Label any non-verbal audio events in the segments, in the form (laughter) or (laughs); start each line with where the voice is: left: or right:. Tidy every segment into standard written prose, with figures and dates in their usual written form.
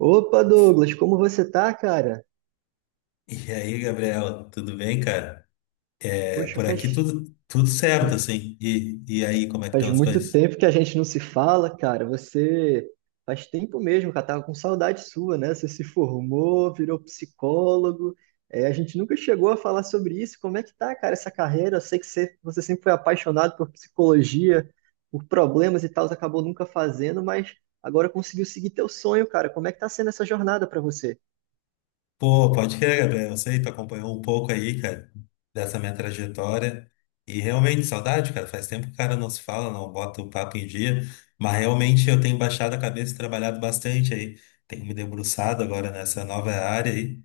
right: Opa, Douglas, como você tá, cara?
left: E aí, Gabriel, tudo bem, cara? É,
right: Poxa,
left: por aqui
right: faz,
left: tudo certo, assim. E aí, como é que
right: faz
left: estão as
right: muito
left: coisas?
right: tempo que a gente não se fala, cara. Você faz tempo mesmo, cara. Tava com saudade sua, né? Você se formou, virou psicólogo. É, a gente nunca chegou a falar sobre isso. Como é que tá, cara, essa carreira? Eu sei que você sempre foi apaixonado por psicologia, por problemas e tal, você acabou nunca fazendo, mas agora conseguiu seguir teu sonho, cara. Como é que tá sendo essa jornada pra você?
left: Pô, pode crer, Gabriel. Eu sei, tu acompanhou um pouco aí, cara, dessa minha trajetória. E realmente, saudade, cara. Faz tempo que o cara não se fala, não bota o papo em dia. Mas realmente eu tenho baixado a cabeça e trabalhado bastante aí. Tenho me debruçado agora nessa nova área aí.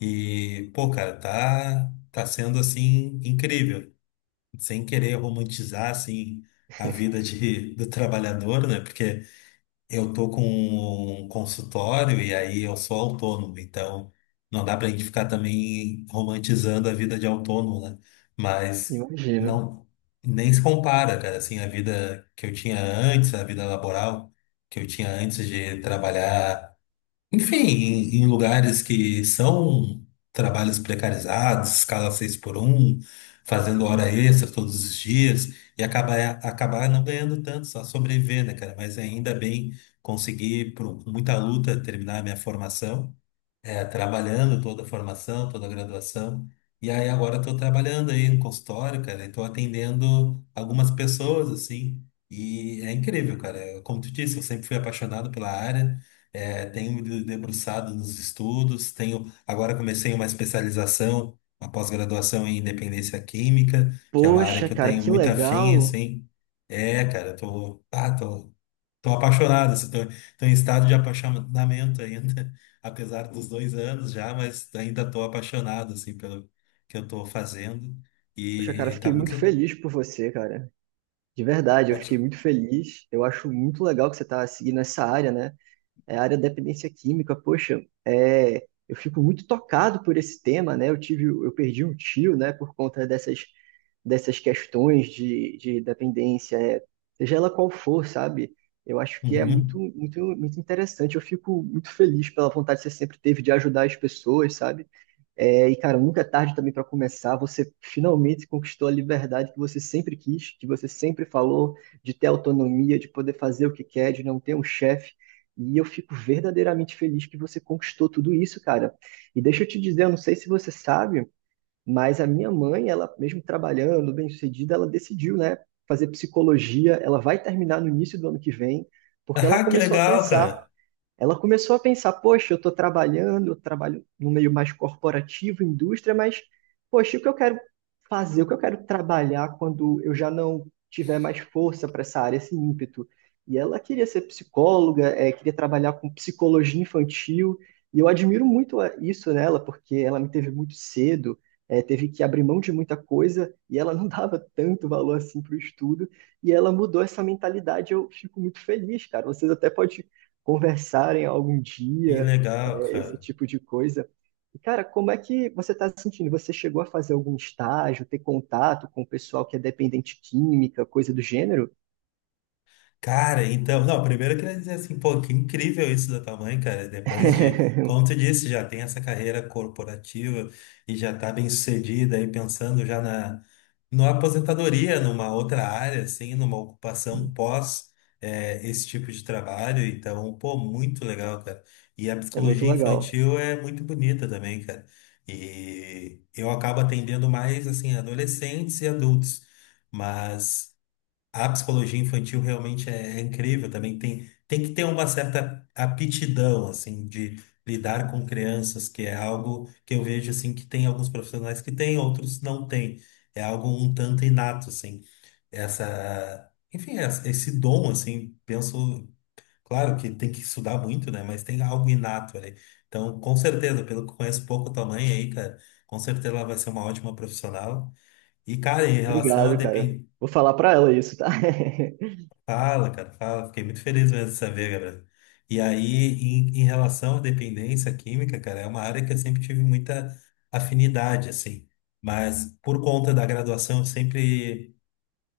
left: E, pô, cara, tá sendo, assim, incrível. Sem querer romantizar assim a vida de, (laughs) do trabalhador, né? Porque eu tô com um consultório e aí eu sou autônomo, então não dá pra gente ficar também romantizando a vida de autônomo, né? Mas
right: Imagino.
left: não nem se compara, cara, assim a vida que eu tinha antes, a vida laboral que eu tinha antes de trabalhar enfim, em lugares que são trabalhos precarizados, escala 6x1 fazendo hora extra todos os dias, e acabar não ganhando tanto, só sobreviver, né, cara? Mas ainda bem conseguir, por muita luta, terminar a minha formação é, trabalhando toda a formação, toda a graduação. E aí agora estou trabalhando aí no consultório, cara, e estou atendendo algumas pessoas, assim, e é incrível, cara. Como tu disse, eu sempre fui apaixonado pela área, é, tenho me debruçado nos estudos, tenho agora comecei uma especialização, uma pós-graduação em independência química, que é uma área
right: Poxa,
left: que eu
right: cara,
left: tenho
right: que
left: muito afim,
right: legal.
left: assim. É, cara, eu tô, estão apaixonados, estão em estado de apaixonamento ainda, (laughs) apesar dos 2 anos já, mas ainda estou apaixonado assim pelo que eu estou fazendo
right: Poxa, cara,
left: e tá
right: fiquei muito
left: muito
right: feliz por você, cara. De verdade, eu fiquei
left: ótimo.
right: muito feliz. Eu acho muito legal que você está seguindo essa área, né? É a área da dependência química. Poxa, é, eu fico muito tocado por esse tema, né? Eu tive, eu perdi um tio, né? Por conta dessas questões de dependência, é, seja ela qual for, sabe? Eu acho que é muito,
left: Uhum. (laughs)
right: muito, muito interessante. Eu fico muito feliz pela vontade que você sempre teve de ajudar as pessoas, sabe? É, e, cara, nunca é tarde também para começar. Você finalmente conquistou a liberdade que você sempre quis, que você sempre falou, de ter autonomia, de poder fazer o que quer, de não ter um chefe. E eu fico verdadeiramente feliz que você conquistou tudo isso, cara. E deixa eu te dizer, eu não sei se você sabe, mas a minha mãe, ela mesmo trabalhando, bem-sucedida, ela decidiu, né, fazer psicologia. Ela vai terminar no início do ano que vem, porque ela
left: Ah, que
right: começou a
left: legal,
right: pensar
left: cara!
right: ela começou a pensar, poxa, eu estou trabalhando, eu trabalho no meio mais corporativo, indústria, mas, poxa, o que eu quero fazer, o que eu quero trabalhar quando eu já não tiver mais força para essa área, esse ímpeto? E ela queria ser psicóloga, queria trabalhar com psicologia infantil, e eu admiro muito a- isso nela, porque ela me teve muito cedo, teve que abrir mão de muita coisa, e ela não (laughs) dava tanto valor assim para o estudo, e ela mudou essa mentalidade, eu fico muito feliz, cara. Vocês até podem conversarem algum
left: Que
right: dia,
left: legal,
right: é, esse
left: cara!
right: tipo de coisa. E, cara, como é que você está se sentindo? Você chegou a fazer algum estágio, ter contato com o pessoal que é dependente química, coisa do gênero?
left: Cara, então, não, primeiro eu queria dizer assim, pô, que incrível isso da tua mãe, cara. Depois de, como tu
right: (laughs)
left: disse, já tem essa carreira corporativa e já tá bem sucedida aí pensando já na, na aposentadoria, numa outra área, assim, numa ocupação pós esse tipo de trabalho. Então, pô, muito legal, cara. E a
right: É muito
left: psicologia
right: legal.
left: infantil é muito bonita também, cara. E eu acabo atendendo mais, assim, adolescentes e adultos. Mas. A psicologia infantil realmente é incrível também. Tem que ter uma certa aptidão, assim, de lidar com crianças, que é algo que eu vejo, assim, que tem alguns profissionais que têm, outros não têm. É algo um tanto inato, assim. Essa, enfim, esse dom, assim, penso, claro que tem que estudar muito, né? Mas tem algo inato ali. Então, com certeza, pelo que conheço pouco tua mãe aí, cara, com certeza ela vai ser uma ótima profissional. E, cara, em relação a
right: Obrigado, cara.
left: depender.
right: Vou falar pra ela isso, tá? (laughs)
left: Fala, cara, fala. Fiquei muito feliz mesmo de saber, Gabriel. E aí, em relação à dependência química, cara, é uma área que eu sempre tive muita afinidade, assim. Mas por conta da graduação, eu sempre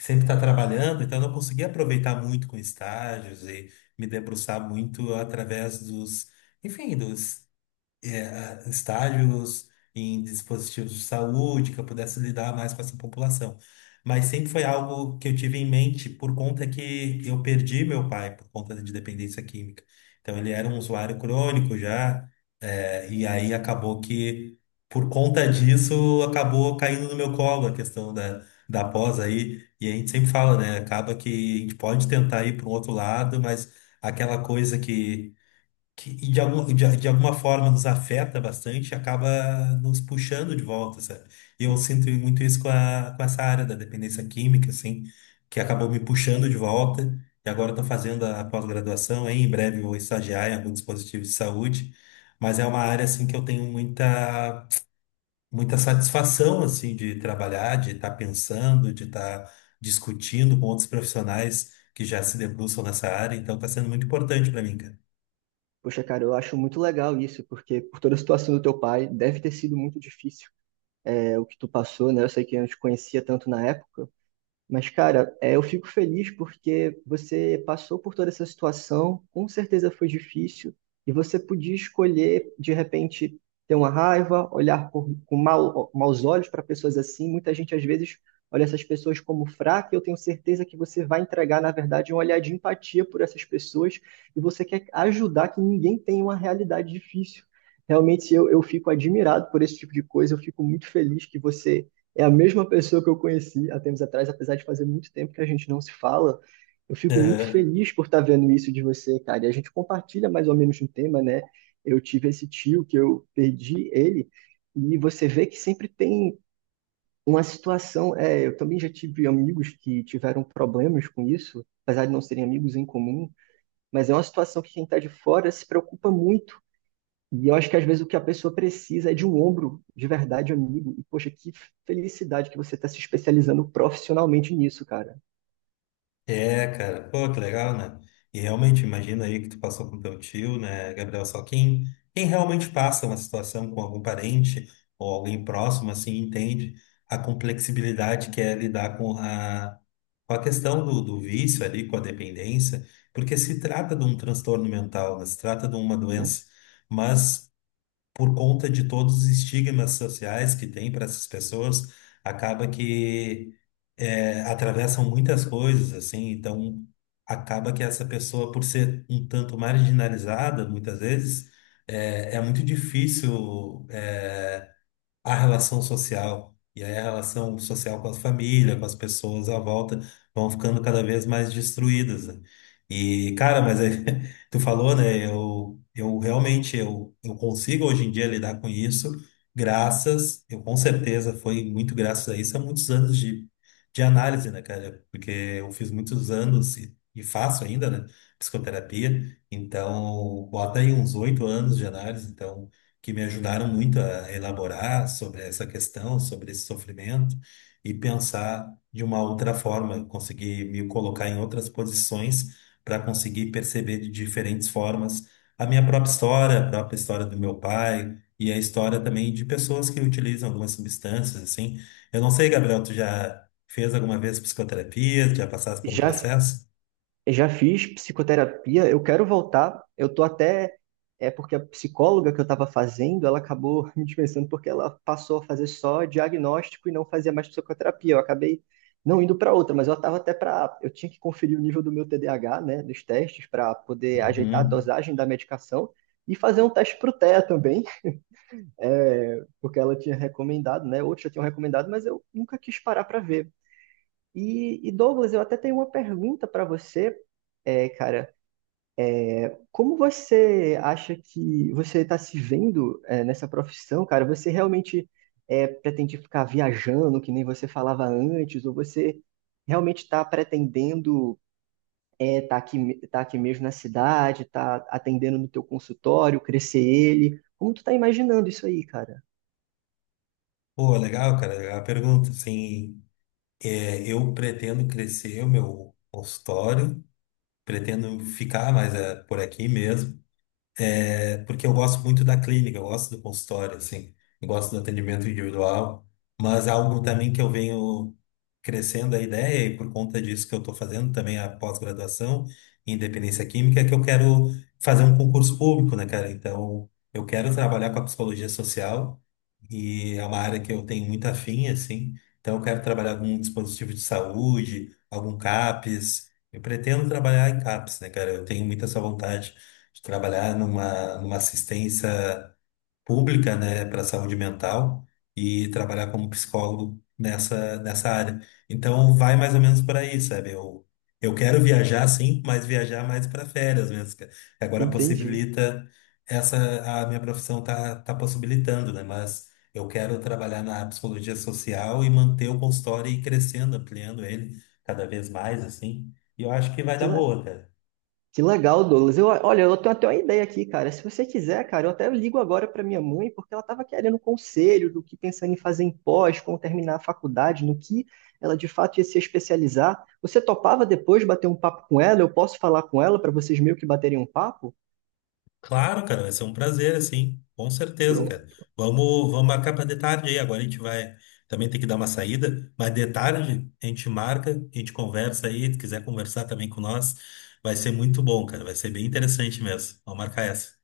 left: sempre tá trabalhando, então eu não consegui aproveitar muito com estágios e me debruçar muito através dos, enfim, dos é, estágios em dispositivos de saúde, que eu pudesse lidar mais com essa população. Mas sempre foi algo que eu tive em mente por conta que eu perdi meu pai por conta de dependência química. Então ele era um usuário crônico já, é, e aí acabou que por conta disso acabou caindo no meu colo a questão da pós aí. E a gente sempre fala, né? Acaba que a gente pode tentar ir para um outro lado, mas aquela coisa que de alguma forma nos afeta bastante, acaba nos puxando de volta, sabe? E eu sinto muito isso com essa área da dependência química, assim, que acabou me puxando de volta, e agora estou fazendo a pós-graduação, hein? Em breve vou estagiar em algum dispositivo de saúde, mas é uma área, assim, que eu tenho muita satisfação, assim, de trabalhar, de estar pensando, de estar discutindo com outros profissionais que já se debruçam nessa área, então está sendo muito importante para mim, cara.
right: Poxa, cara, eu acho muito legal isso, porque por toda a situação do teu pai, deve ter sido muito difícil, é, o que tu passou, né? Eu sei que eu não te conhecia tanto na época, mas, cara, é, eu fico feliz porque você passou por toda essa situação, com certeza foi difícil, e você podia escolher, de repente, ter uma raiva, olhar por- com mau, maus olhos para pessoas assim. Muita gente, às vezes, olha essas pessoas como fraca, e eu tenho certeza que você vai entregar, na verdade, um olhar de empatia por essas pessoas, e você quer ajudar que ninguém tenha uma realidade difícil. Realmente, eu fico admirado por esse tipo de coisa, eu fico muito feliz que você é a mesma pessoa que eu conheci há tempos atrás, apesar de fazer muito tempo que a gente não se fala. Eu fico muito feliz por estar vendo isso de você, cara. E a gente compartilha mais ou menos um tema, né? Eu tive esse tio que eu perdi ele, e você vê que sempre tem uma situação. É, eu também já tive amigos que tiveram problemas com isso, apesar de não serem amigos em comum, mas é uma situação que quem está de fora se preocupa muito e eu acho que às vezes o que a pessoa precisa é de um ombro de verdade, amigo. E poxa, que felicidade que você está se especializando profissionalmente nisso, cara.
left: É, cara, pô, que legal, né? E realmente, imagina aí que tu passou com teu tio, né, Gabriel? Só quem realmente passa uma situação com algum parente ou alguém próximo, assim, entende a complexibilidade que é lidar com a questão do, do vício ali, com a dependência, porque se trata de um transtorno mental, né? Se trata de uma
right: Assim,
left: doença. Mas por conta de todos os estigmas sociais que tem para essas pessoas, acaba que é, atravessam muitas coisas, assim, então acaba que essa pessoa, por ser um tanto marginalizada, muitas vezes, é muito difícil. A relação social. E aí a relação social com a família, com as pessoas à volta, vão ficando cada vez mais destruídas, né? E, cara, mas aí, (laughs) tu falou, né? Eu realmente eu consigo hoje em dia lidar com isso, graças, eu com certeza foi muito graças a isso, há muitos anos de análise, né, cara? Porque eu fiz muitos anos e faço ainda, né? Psicoterapia. Então, bota aí uns 8 anos de análise, então que me ajudaram muito a elaborar sobre essa questão, sobre esse sofrimento e pensar de uma outra forma, conseguir me colocar em outras posições para conseguir perceber de diferentes formas a minha própria história, a própria história do meu pai e a história também de pessoas que utilizam algumas substâncias, assim. Eu não sei, Gabriel, tu já fez alguma vez psicoterapia, já passaste por um
right: já,
left: processo?
right: já fiz psicoterapia, eu quero voltar. Eu tô até. É porque a psicóloga que eu estava fazendo, ela acabou (laughs) me dispensando porque ela passou a fazer só diagnóstico e não fazia mais psicoterapia. Eu acabei não indo para outra, mas eu estava até para. Eu tinha que conferir o nível do meu TDAH, né, dos testes, para poder ajeitar a
left: Uhum.
right: dosagem da medicação e fazer um teste para o TEA também. Porque ela tinha recomendado, né? Outros já tinham recomendado, mas eu nunca quis parar para ver. Douglas, eu até tenho uma pergunta para você, é, cara. Como você acha que você está se vendo é, nessa profissão, cara? Você realmente é, pretende ficar viajando, que nem você falava antes, ou você realmente está pretendendo estar é, tá aqui mesmo na cidade, tá atendendo no teu consultório, crescer ele? Como tu tá imaginando isso aí, cara?
left: Pô, legal, cara, legal a pergunta, assim. É, eu pretendo crescer o meu consultório, pretendo ficar mais é, por aqui mesmo. É porque eu gosto muito da clínica, eu gosto do consultório, assim, eu gosto do atendimento individual, mas é algo também que eu venho crescendo a ideia, e por conta disso que eu estou fazendo também a pós-graduação em dependência química, é que eu quero fazer um concurso público, né, cara? Então, eu quero trabalhar com a psicologia social, e é uma área que eu tenho muito afim, assim, então eu quero trabalhar com um dispositivo de saúde, algum CAPS, eu pretendo trabalhar em CAPS, né, cara? Eu tenho muita essa vontade de trabalhar numa assistência pública, né, para saúde mental e trabalhar como psicólogo nessa área. Então, vai mais ou menos por aí, sabe? Eu quero viajar, sim, mas viajar mais para férias mesmo. Que agora
right: Entendi.
left: possibilita, essa, a minha profissão tá possibilitando, né? Mas eu quero trabalhar na psicologia social e manter o consultório e ir crescendo, ampliando ele cada vez mais, assim. E eu acho que vai
right: Que,
left: dar
right: le-
left: boa, cara.
right: Que legal, Douglas. Eu, olha, eu tenho até uma ideia aqui, cara. Se você quiser, cara, eu até ligo agora para minha mãe, porque ela estava querendo um conselho do que pensando em fazer em pós, como terminar a faculdade, no que ela de fato ia se especializar. Você topava depois bater um papo com ela? Eu posso falar com ela para vocês meio que baterem um papo?
left: Claro, cara, vai ser um prazer, assim, com certeza, cara.
right: Pronto.
left: Vamos marcar para de tarde aí. Agora a gente vai também ter que dar uma saída, mas de tarde a gente marca, a gente conversa aí. Se quiser conversar também com nós, vai ser muito bom, cara. Vai ser bem interessante mesmo. Vamos marcar essa.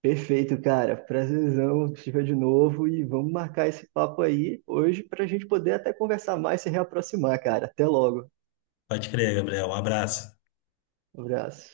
right: Perfeito, cara. Prazerzão, estiver de novo e vamos marcar esse papo aí hoje para a gente poder até conversar mais, e se reaproximar, cara. Até logo.
left: Pode crer, Gabriel. Um abraço.
right: Abraço.